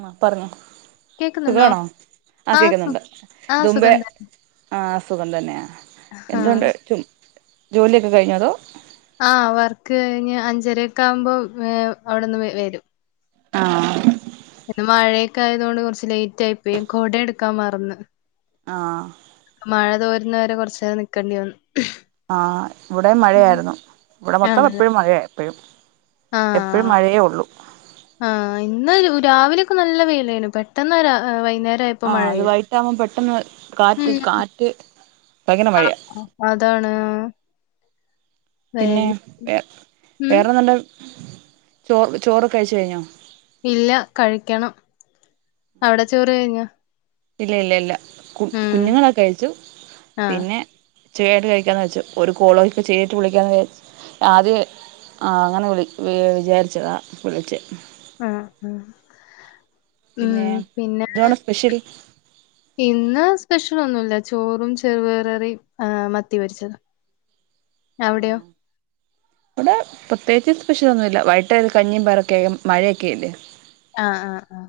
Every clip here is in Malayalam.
ആഹ് പറഞ്ഞോ കേക്കുന്നുണ്ടോ സുഖവാണോ ആ കേക്കുന്നുണ്ട് ആ ഇതുമ്പെ സുഖം തന്നെ ആ സുഖം തന്നെയാ ആ എന്തുണ്ട് ചു ജോലിയൊക്കെ കഴിഞ്ഞോ അതോ ആ വർക്ക് കഴിഞ്ഞ് അഞ്ചര െക്കെ ആവുമ്പോ ഏ അവിട്ന്ന് വെരും ആഹ് മഴയൊക്കെ ആയതൊണ്ട് കുറച്ച് ലേറ്റ് ആയി പോയി കൊട എടുക്കാൻ മറന്ന് ആഹ് മഴ തോരുന്നവരെ കൊറച്ചാരം നിക്കേണ്ടി വന്ന് ആഹ് ഇവിടെ മഴയായിരുന്നു ഇവിടെ മൊത്തം ആണല്ലേ എപ്പഴും മഴയായിരുന്നു പ്പഴും ആ എപ്പോഴും മഴയേ ഒള്ളു ആഹ് ഇന്ന് രാവിലെയൊക്കെ നല്ല വെയിലായിനു പെട്ടെന്ന് ര് വൈ ആഹ് അത് വൈട്ടാവുമ്പം പെട്ടെന്ന് കാത്ത് ഉം കാറ്റ് ഭയങ്കര മഴയാ അതാണ് പിന്നെ വര് വേ ഉം വേറെന്തുണ്ട് ചോറ് ചോറൊക്കെ കഴിച്ച കഴിഞ്ഞോ ഇല്ല കഴിക്കണം അവിടെ ചോറ് കഴിഞ്ഞ ഇല്ല ഇല്ല ഇല്ല കു കുഞ്ഞുങ്ങളൊക്കെ അഴിച്ചു ആ പിന്നെ ചുയായിട്ട് കഴിക്കാന്ന് വെച്ചു ഒരു കോളോക്കെ ചെയ്തിട്ട് വിളിക്കാന്ന് വി ആദ്യ ആഹ് അങ്ങനെ വിളി വിചാരിച്ചതാ വിളിച്ചെ ആഹ് ഉം ഉം പിന്നെ പിന്നെ എന്തുവാണ് സ്പെഷ്യൽ ഇന്ന് ഭക്ഷണൊന്നുല്ല ചോറും ചെറു പയറും കറിയും ആഹ് മത്തി പൊരിച്ചതു. ആഹ് ഇവിടെ പ്പ പ്രത്യേകിച്ച് സ്പെഷ്യലൊന്നുമില്ല വൈകിട്ട് കഞ്ഞിയും പയറും ഒക്കെയാ മഴയൊക്കെ അല്ലേ ആഹ് ആഹ് ആഹ്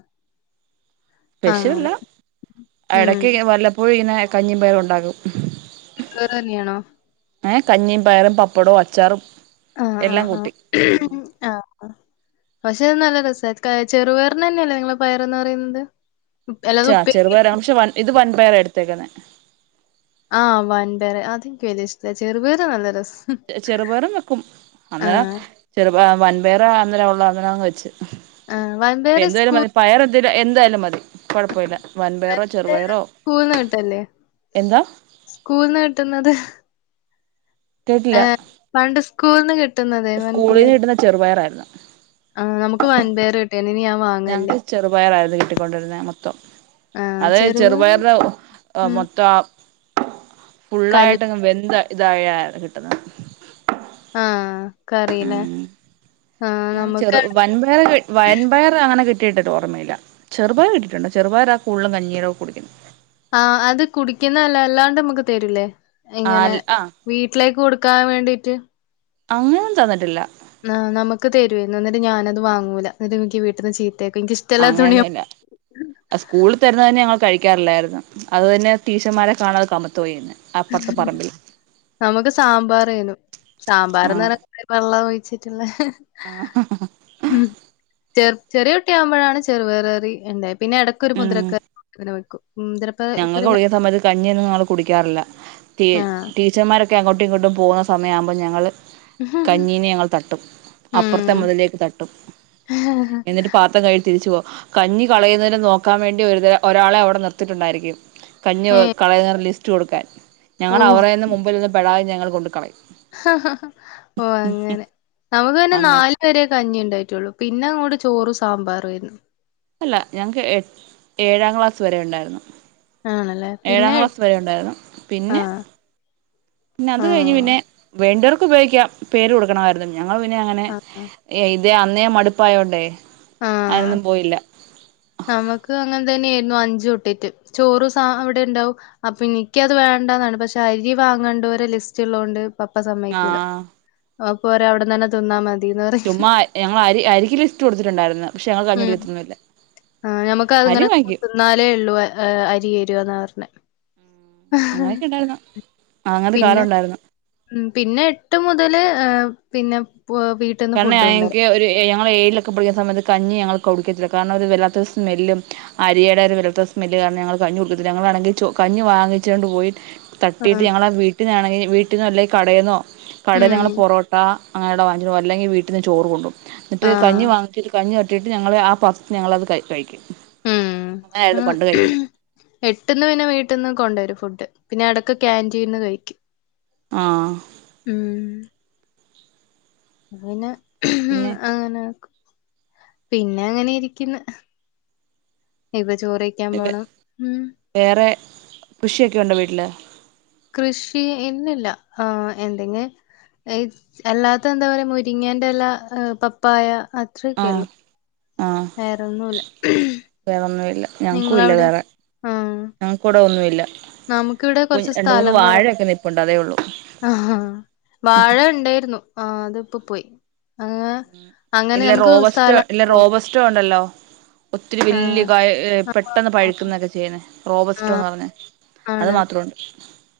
സ്പെഷുവല്ല അങ്ങനെ ഉം ഇടക്ക് വല്ലപ്പോഴ ഇനെ കഞ്ഞി പയറുണ്ടാകും കറനിയണോ ഏ കഞ്ഞിയും പയറും പപ്പടവും അച്ചാറും ആഹ് എല്ലാം ആഹ് ആഹ് കൂട്ടി ഉ ആഹ് ആഹ് പക്ഷെ അത് നല്ല രസമായി ചെറുപയറിന തന്നെയല്ലേ നിങ്ങള പയർന്ന് പറയുന്നത് ഉപ്പ്- അല്ലാതെ ച ഉപ്പേ ചെറുപയരാ പക്ഷെ വ ഇത് വൻ പയറാഎടുത്ത തകന ആഹ് വൻ പേരെ അതെനിക്ക് വല ഇഷ്ട ചെറുപേരെ നല്ല രസം ചെറുപേരും വെക്കും അന്നേ ആഹ് ചെറു വൻപേർ അ ഉള്ള അതിനങ് വെച്ച് ആഹ് ഇപ്പ വൻപയറ് എന്തായാലും സ്കൂൾ മതി പയർ അതിന് എന്തായാലും മതി കുഴപ്പമില്ല വൻപയറോ ചെറുപയറോ സ്കൂൾന്ന് കിട്ടല്ലേ എന്താ സ്കൂൾന്ന് കിട്ടുന്നത് ആഹ പണ്ട് സ് കൂന്ന് കി സ്കൂളിന്ന് കിട്ടുന്ന ചെറുപയറായിരുന്നു ആ നമുക്ക് വൻപയറാ കിട്ടിയേ ഞങ്ങക്ക് ചെറുപയറായിരുന്നു കിട്ടിക്കൊണ്ടിരുന്ന മൊത്തം അതെ ചെറുപയറ് ഉം മൊത്തം കൽ ഫുള്ളായിട്ടങ്ങ് വെന്ത ഇതായായത് കിട്ടുന്നത് ആ കറില്ലേ ഉം ആഹ് അങ്ങനെ ചെറു നമുക്ക് വൻപയർ വൻപയറാങ്ങനെ കിട്ട ഓർമയില്ല ചെറുപയറ് കിട്ടിട്ടുണ്ട് ചെറുപയറാ കൂടുതലും കഞ്ഞീടെകൂടെ കുടിക്കുന്നെ ആ അത് കുടിക്കുന്നതല്ല അല്ലാണ്ട് നമ്മുക്ക് തരൂലേ ആ ഇങ്ങനെ ആ വീട്ടിലേക്ക് കൊടുക്ക എക്കാൻ വേണ്ടീട്ട് അങ്ങനൊന്നും തന്നിട്ടില്ല ആ നമുക്ക് തരുവരുന്നു എന്നിട്ട് ഞാനത് വാങ്ങൂല എന്നിട്ട് എനിക്ക് വീട്ടീന്ന് ചീ അങ്ങനെയൊന്നുവില്ല സ്കൂളിൽ തരുന്ന തന്നെ ഞങ്ങൾ കഴി ക്കാറില്ലായിരുന്നു അത് തന്നെ ടീച്ചർമാരെ കാണാതെ കമത്തുവാരുന്നു നമുക്ക് സാമ്പാറാരുന്നു സാമ്പാർന്ന് ആഹ് പറഞ്ഞ വെള്ളം വച്ചിട്ടുള്ള ആഹ് ഉം ചെറിയകുട്ടി ആവുംപോഴാണ് ചെറുപയറ് കറി എന്തേ പിന്നെ ഇടക്കൊരു മുതിരക്കറി വെക്കും ഞങ്ങളൊക്കെ മുതിരപ്പക്കറില്ല പഠിക്കുന്ന സമയത്ത് ക കഞ്ഞിയൊന്നും ഞങ്ങൾ കുടിക്കാറില്ല ടീ ആഹ് ടീച്ചർമാരൊക്കെ അങ്ങോട്ടും ഇങ്ങോട്ടും പോകുന്ന സമയാമ്പോ ഞങ്ങള് കഞ്ഞീനെ ഞങ്ങൾ തട്ടും അപ്പുറത്തെ ഉം മതിലിലേക്ക് തട്ടും എന്നിട്ട് പാത്രം കഴുകി തിരിച്ചു പോം കഞ്ഞി കളയുന്നതിനും നോക്കാൻ വേണ്ടി ഒരു ഒരാളെ അവിടെ നിർത്തിട്ടുണ്ടായിരി ക്കും. കഞ്ഞി ഏഹ് കളയുന്നോരെ ലിസ് റ്റ് കൊടുക്കാൻ. ഞങ്ങള് അവരെ ഒന്നും മുമ്പിൽന്ന് പെടാതെ ൾ കൊണ്ടു ക്കളയും. ഓ അങ്ങനെ നമുക്ക് പിന്നെ അങ്ങനെ നാല വരെ കഞ്ഞിണ്ടായി റ്റുള്ളൂ പിന്നെ ഇങ്ങോട് ചോറും സാമ്പാറും ആരുന്നു. അല്ല ഞങ്ങക്ക് എ ഏഴാം ക്ലാസ് വരെ ഉണ്ടായിരുന്നു. ആണല്ലേ ഏഴാം പിന്നെ ക്ലാസ് വരെ ഉണ്ടായിരുന്നു പിന്നെ ആഹ് പിന്നെ അത് കഴിഞ്ഞ് ആഹ് പിന്നെ വേണ്ടവർ ഉപയോഗിക്ക പേര് കൊടുക്കണമായിരുന്നു. ഞങ്ങള് പിന്നെ അങ്ങനെ ആഹ് എയ് ഇതെ അന്നേ മടുപ്പായോണ്ടേ ആഹ് അയിനൊന്നും പോയില്ല. നമുക്ക് അങ്ങനെ തന്നെ ആയിരുന്നു അഞ്ച് തൊട്ടിട്ട്, ചോറും സാ അവിടെ ഇണ്ടാവും, അപ്പൊ എനിക്കത് വേണ്ടന്നാണ് പക്ഷെ അരി വാങ്ങണ്ടോരെ ലിസ്റ്റ് ഇള്ള കൊണ്ട് പപ്പ സമ്മയിക്കൂല. ആഹ് പോര അവിടന്നന്നെ തിന്നാ മ ചുമ്മാ ഞങ്ങള് അരി അരിക്കും ലിസ്റ്റ് കൊടുത്തിട്ടുണ്ടായിരുന്നു പക്ഷെ ഞങ്ങൾ കഞ്ഞി ഉം കുടിക്കത്തൊന്നുല്ല. ആ ഞമ്മക്ക് അതിങ്ങനെ കൊ ത്തിന്നാലേ ഉള്ളൂ അരി തേരുകെന്ന പറഞെ. അങ്ങനെയൊക്കെ ഉണ്ടായിരുന്നു അങ്ങനത്തെ കാലം പിന്നെ ഉണ്ടായിരുന്നു പിന്നെ എട്ട് മുതല് പിന്നെ പ് വീട്ടിന്ന് [unintelligible] ഫുഡ് കൊണ്ടരും ആയെങ്കി ഒരു എയാം ഞങ്ങള് ഏഴിലൊക്കെ പഠിക്കുന്ന സയത്ത് കഞ്ഞി ഞങ്ങള് കുടിക്കത്തില്ല, കാരണം ഒരു വല്ലാത്തൊരു സ്മെല്ലും, അരിയടെ ഒരു വല്ലാത്ത സ്മെല്ലും കാരണം ഞങ്ങള് കഞ്ഞി കുടിക്കത്തില്ല ഞങ്ങളാണെങ്കി ചോ കഞ്ഞി വാങ്ങിച്ചോണ്ട് പോയി ആ തട്ടിയിട്ട് ഞങ്ങളെ വീ വീട്ടിന്നാണെങ്കി വീട്ടില്ന്നൊ അല്ലേ കടേന്നോ കട ഉം ഞങ്ങള് പൊറോട്ട അങ്ങനെയുള്ള വാ [unintelligible] അല്ലെങ്കി വീട്ടിന്ന് ചോറ് കൊണ്ടോ ഇന്നിട്ട് ആഹ് കഞ്ഞി വാങ്ങിച്ചിട്ട് കഞ്ഞി എ ട്ടിട്ട് ഞങ്ങള് ആ പാത്രത്തിന്ന് ഞങ്ങളത് കഴി കഴിക്കും ഉം അങ്ങനെയായിരുന്നു പണ്ട് കഴിക്കുന്നത് എട്ട്ന്ന് പിന്നെ വീട്ടിന്ന് കൊണ്ടോരും ഫുഡ് പിന്നെ എട [unintelligible] ക്യാൻ്റീൻ ന്നു കഴിക്കും ആ ഉം [unintelligible] പിന്നെ [unintelligible] പിന്നെ അങ്ങനെ ഇരിക്കുന്നു ചോറിക്കാൻ പോണം ഉം കൃഷിയൊക്കെണ്ടോ വീട്ടില് കൃഷി ഇന്നില്ല ആ എന്തെ [unintelligible] അല്ലാത്ത എന്താ പറയാ മുരിങ്ങേന്റെ എല പപ്പായ ആ അത്രയേക്കെള്ളു ആ വേറെന്നുല്ല വേറൊന്നുമില്ല ഞങ്ങൾക്കും ഇല്ല നിങ്ങളവിടെയൊ വേറെ ആ ഞങ്ങക്കിവിടെ ഒന്നുമില്ല നമുക്കിവിടെ കു കുറച്ച് രണ്ട് മൂന്ന് സ്ഥലം കൊറ. വാഴയൊക്കെ നിപ്പുണ്ട് അതേ ഉള്ളൂ ആഹ് വാഴ ഇണ്ടയ്രുന്നു ആഹ് അത് ഇപ്പൊ പോയി [unintelligible] അങ്ങനെ ഇല്ല നമുക്ക് റോവസ്റ്റൊ സ്ഥലം ഇല്ല കൊറവ് റോവസ്റ്റൊ ണ്ടല്ലോ ഒത്തിരി വല്യ ആഹ് കായ ഏ ആഹ് പെട്ടെന്ന് ആഹ് പഴുക്ന്നക്കെ ചെയ്യ്ന്ന. ആഹ് റോബസ്റ്റോന്നറഞ്ഞ അത് ആണല്ലേ മാത്രമുണ്ട്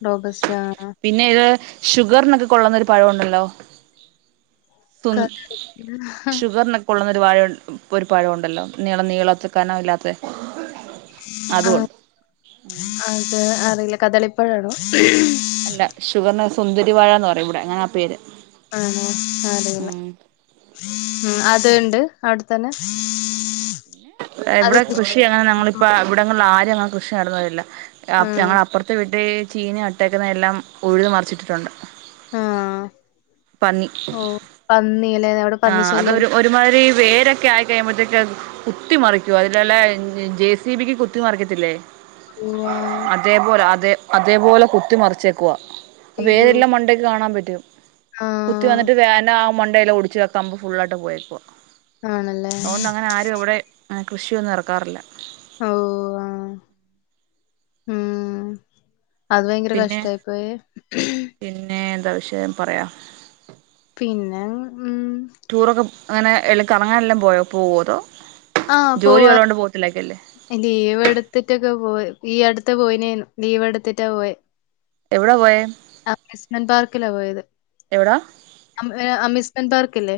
റോബസ്റ്റ ആഹ് പിന്നെ ഇത് ഷുഗറിനൊക്കെ കൊള്ള്ന്നൊരു പഴോണ്ടല്ലോ [unintelligible] ഷുഗറിനൊക്കൊള്ള്ന്ന ഒരു വാഴ ൻ ഇപ്പൊരു പഴോണ്ടല്ലോ. നീളം, നീളത്തി കനവില്ലാത്തെ ആഹ് അതേ അ അല്ല കദളിപ്പഴാണോ? അല്ല ഷുഗർന്ന് സുന്ദരിവാഴാന്ന് പറയും ഇവിടെ. അങ്ങനാ പേര്. ആണോ അറീല ഉം ഉം അത്ണ്ട് അവ്ട് തന്നെ ഇവ്ടെ കൃഷി ആണ് ഞങ്ങളിപ്പോ ഇവിടെങ്ങനെ ആരേം കൃഷി [unintelligible] അപ് ആഹ് ഞങ്ങളെ അപ്പർത്തെ വീട്ടി ചീഞ്ഞ അട്ടേക്ക്ന്നെല്ലാം ഉഴുത് മറിച്ചിട്ടിട്ടുണ്ട്. ആ ഓഹ് പന്നില്ലേ അവ്ടെ ആഹ് അതൊരു ഒരുമാ ര് വേരൊക്കെ ആയി കഴിയുമ്പത്തേക്ക് കുത്തിമറിക്കുവാ, അതില്ലെ ജെ സി ബിക്ക് കുത്തി മറിക്കത്തില്ലേ ഓ ആഹ് അതേപോലെ അതേ അതേപോലെ കുത്തി മറിച്ചേക്കുവാ, അയ്യോ വേരെല്ലാം മണ്ടയ്ക്ക് കാണാൻ പറ്റും. ആഹ് അത് [unintelligible] മണ്ടയെല്ലാം ഒടിച്ച് കള കമ്പ് ഫുള്ളായിട്ട് പോയേക്കുവാ. ആണല്ലേ അതുകൊണ്ടങ്ങനെ ആരു എവടേം ആഹ് കൃഷിയൊന്നും എറക്കാറില്ല. ഓഹ് ആഹ് ഉം അത് ഭയങ്കര പിന്നെ കഷ്ട്ടായിപോയെ. ന്നാ വിഷയം പറയാ പിന്നെ ഉം എല കറങ്ങാനെല്ലാം പോയൊ പോവതോ ജോലി ഉള്ളോണ്ട് പോവത്തില്ലാക്കല്ലെ ലീവെടുതിട്ടൊക്കെ പോയി ഈ അടുത്ത് പോയിന് ലീവെടുത്തിട്ടാ പോയെ എവിടാ പോയേ അമിസ്മെന്റ് പാർക്കിലാ പോയത് എവിടാ അമി ഏ അമിസ് എന്താർക്കില്ലേ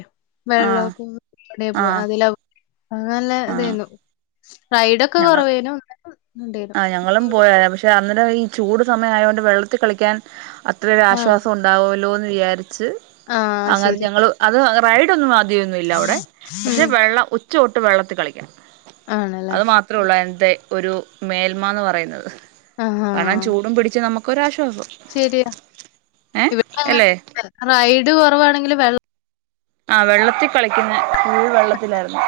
ആഹ് വെള്ളക്കും അവിടേയാ പോ ആഹ് അതിലാ ഇന്നല്ലേ ആഹ് ഇതായിനു റൈഡ് ഒക്കെ കുറവേനും ആ ഞങ്ങളും പോയ പക്ഷെ അന്നേരം ഈ ചൂട് സമയം ആയൊണ്ട് വെള്ളത്തി കളിക്കാൻ അ ആഹ് ഇത്രരാശ്വാസം ഉണ്ടാവുല്ലോന്ന് വിചാ ച്ച് ആഹ് അങ്ങനെ ശരി ഞങ്ങള് അത് അ ബൈഡ് ഒന്നും വാ ന്നുല്ല അവിടെ പക്ഷെ ഉം വെള്ളം ഒ ചോട്ട് വെള്ളത്തി കളിക്കാം ആണല്ലേ അത് മാത്രേ ഉള്ളായി അതെ ഒരു മേൽമാന്ന് പറയുന്നത് ആഹാ കാണാൻ ചൂടും പിടിച്ച് നമുക്ക് ക്കൊരാ ശരിയാ അല്ലേ ഇവിടെങ്ങ ഇത് കുറവാണെങ്കിലിൽ വെള്ളം ആ വെള്ളത്തിൽ കളിക്കുന്ന ഫുൾ വെള്ളത്തിലായിരുന്നു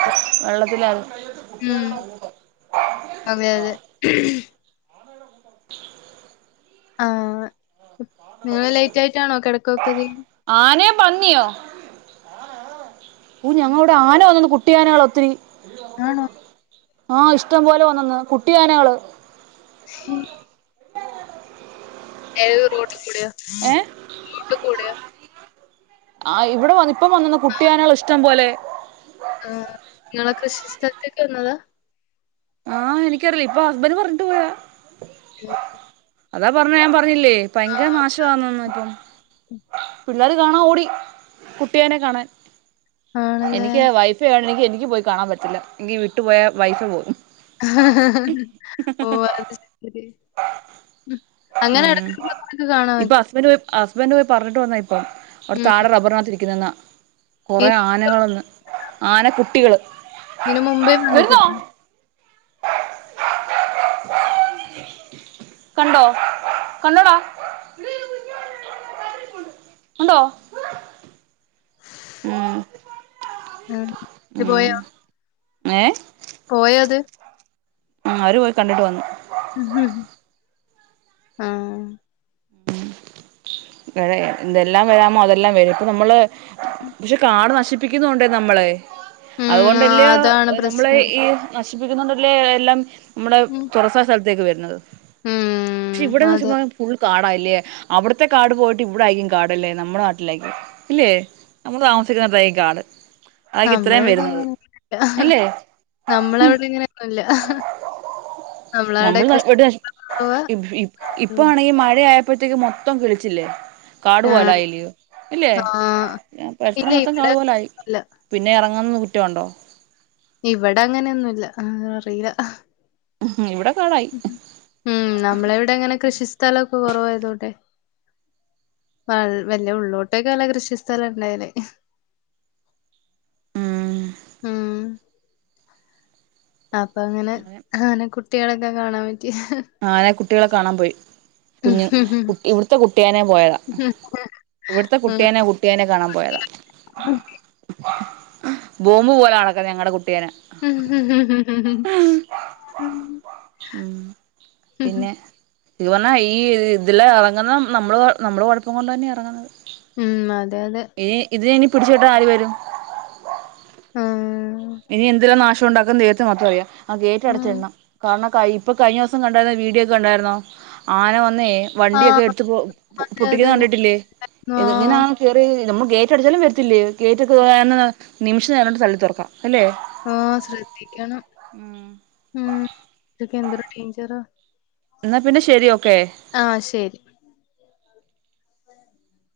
[unintelligible] വെള്ളത്തിലായിരുന്ന ഉം അതെ അതെ [inaudible] ആഹ് നിങ്ങൾ ലേറ്റ് ആയിട്ടാണോ കിടക്കയൊക്കെ ചെയ്യുന്നത് ആനയോ പന്നിയോ ഓ ഞങ്ങ ഇവിടെ ആന വന്നന്ന് കുട്ടിയ ആനകള് ഒത്തിരി ആണോ ആ ഇഷ്ടം പോലെ വന്നന്ന് കുട്ടിയാനകള് എോ [unintelligible] ട്ട കുടയാ ഏഹ് റോട്ടു കൂടയാ [unintelligible] ആ ഇവിടെ വന്ന് ഇപ്പം വന്നന്ന് കുട്ടിയാനകൾ ഇഷ്ടം പോലെ ആ നിങ്ങളെ കൃഷി സ്ഥലത്തേക്ക് വന്നതാ ആഹ് എനിക്കറില്ല ഇപ്പൊ ഹസ്ബന്റ പറഞ്ഞിട്ട് പോയാ [inaudible] അതാ പറഞ്ഞ ഞൻ പറ പറഞ്ഞില്ലേ ഭയങ്കര നാശമാന്നന്ന പറ്റും പിള്ളേർ കാണാ ഓടി കുട്ടിയാനെ കാണാൻ ആണല്ലേ എനിക്ക് വൈഫയി എനിക്ക് എനിക്ക് പോയി കാണാൻ പറ്റില്ല എങ്കിൽ വിട്ടു പോയ വൈഫ് പോലും ഓ അത് ശരി അങ്ങനെ എടക്കടക്ക് കാണാൻ പറ്റും ഹസ്ബന്റ പോയി പറഞ്ഞട്ട് വന്ന അപ്പം അവിടെ താട ഉം റബ്ബറിനകത്തിരിക്കുന്നന്ന ഈ കുറെേ ആനകളന്ന് ആന കുട്ടികള് ഇനി മുൻപേ ഇവിടെ വരുന്നോ വന്നിട്ടുണ്ട് കണ്ടോ കണ്ടോടാ ഉണ്ടോ [inaudible] ആ ഇത് പോയ ഉം ഏ പോയത് ഉ അവര് പോയി കണ്ടിട്ട് വന്നു ഉ ആഹ ഇടെ ഇതെല്ലാം വരാമോ അതെല്ലാം വരും ഇപ്പൊ നമ്മള് പക്ഷെ കാട് നശിപ്പ് പ്പിക്കുന്നോണ്ട് നമ്മളെ ഉം ആ, അതുകൊണ്ടല്ലയോ അതാണ് നമ്മള് പ്രശ്നം. ഈ നഷ് നശിപ്പിക്കുന്നുണ്ടല്ലേ എല്ലാം നമ്മുടെ ഉം. തുറസായ സ്ഥലത്തേക്ക് വരും [unintelligible] പക്ഷെ ഉം. ഇവിടെന്ന് അതെ. [unintelligible] കാടാല്ലേ അവിടത്തെ കാട് പോയിട്ട് ഇവിടൊയിരിക്കും കാടല്ലേ നമ്മുടെ നാട്ടിലായിക്കും ഇല്ലേ നമ്മൾ താമസിക്കുന്നടത്തു ആയിരിക്കും കാട് അതായിരിക്കും ഇത്രയും നമ്മളെവിടെ വരുന്നത് അങ്ങനയൊന്നുല്ല അല്ലേ ഉം നമ്മളെവിടെങ്ങനെയൊന്നുംല്ല നമ്മൾ നമ്മളവിടെ [unintelligible] ഇവിടെ [unintelligible] ആയപ്പോത്തേക്ക് മൊത്തം കിളിച്ചില്ലേ ആ. കാടുപോലായില്ലോ ഇല്ലേ ആ. ഇല്ല [unintelligible] മൊത്തം കാടു ഇവിടെ പോലായി ല്ല. പിന്നെ ഇറ [unintelligible] ഇവിടെ അങ്ങനെയൊന്നുമല്ല അ അറിയില്ല ഉം ഇവിടെ കാടായി ഉം നമ്മളെവിടെ അങ്ങനെ കൃഷി സ്ഥലം [unintelligible] കുറവായതോട്ടെ വ വല്യ ഉള്ളോട്ടൊക്കെ അല്ല കൃഷി സ്ഥല ഉണ്ടായന് ഉം ഉം അപ്പൊ അങ്ങനെ അങ്ങനെ കുട്ട് കുട്ടികളൊക്കെ കാണാൻ വേ ആനെ കുട്ടികള് കാണാൻ പോയി കുഞ്ഞു കു ഇവിടുത്തെ കുട്ടിയനെ പോയതാ ഇവിടുത്തെ കുട്ടിയനെ കുട്ടിയനെ കാണാൻ പോയതാ ബോംബ് പോലെ നടക്കും ഞങ്ങളുടെ കു പിന്നെ ഇത് പറഞ്ഞാ ഈ ഇതില് ഇറങ്ങുന്ന നമ്മള് നമ്മള് കുഴപ്പം കൊണ്ട് തന്നെ ഇറങ്ങുന്നത് ഉം അ ഏ ഇത് ഇനി പിടിച്ചു കെട്ടാൻ ആര് വരും ഉം ഇനി എന്തര് നാശ് ഉണ്ടാക്കുന്ന് ദൈവത്തിന് മാത്രം അറിയ ആ ഗേറ്റ് ആഹ് അടച്ചിടണം കാരണം കൈ ഇപ്പൊ കഴിഞ്ഞ ദിവസം കണ്ടായിരുന്ന വീഡിയോ ഒക്കെ കണ്ടായിരുന്നോ ആന വ ന്നേ വണ്ടിയൊക്കെ ആഹ് എടു പൊ അതെ പൊട്ടിക്ക അതെ ഞാൻ കണ്ടിട്ടില്ലേ ഇത് എങ്ങനാ ആഹ് കേറിയേ നമ്മ ഗേറ്റ് അടിച്ചാലും വരത്തില്ലേ ഗേറ്റ് [unintelligible] നിമിഷ നേരം കൊണ്ട് തള്ളി തുറക്കാം അല്ലേ ആ ശ്രദ്ധിക്കണം. ഉം ഇതൊക്കെ എന്തൊരു ഡൈൻജറാ എന്നാ പിന്നെ ശെരി ഓക്കെ. ശരി [inaudible]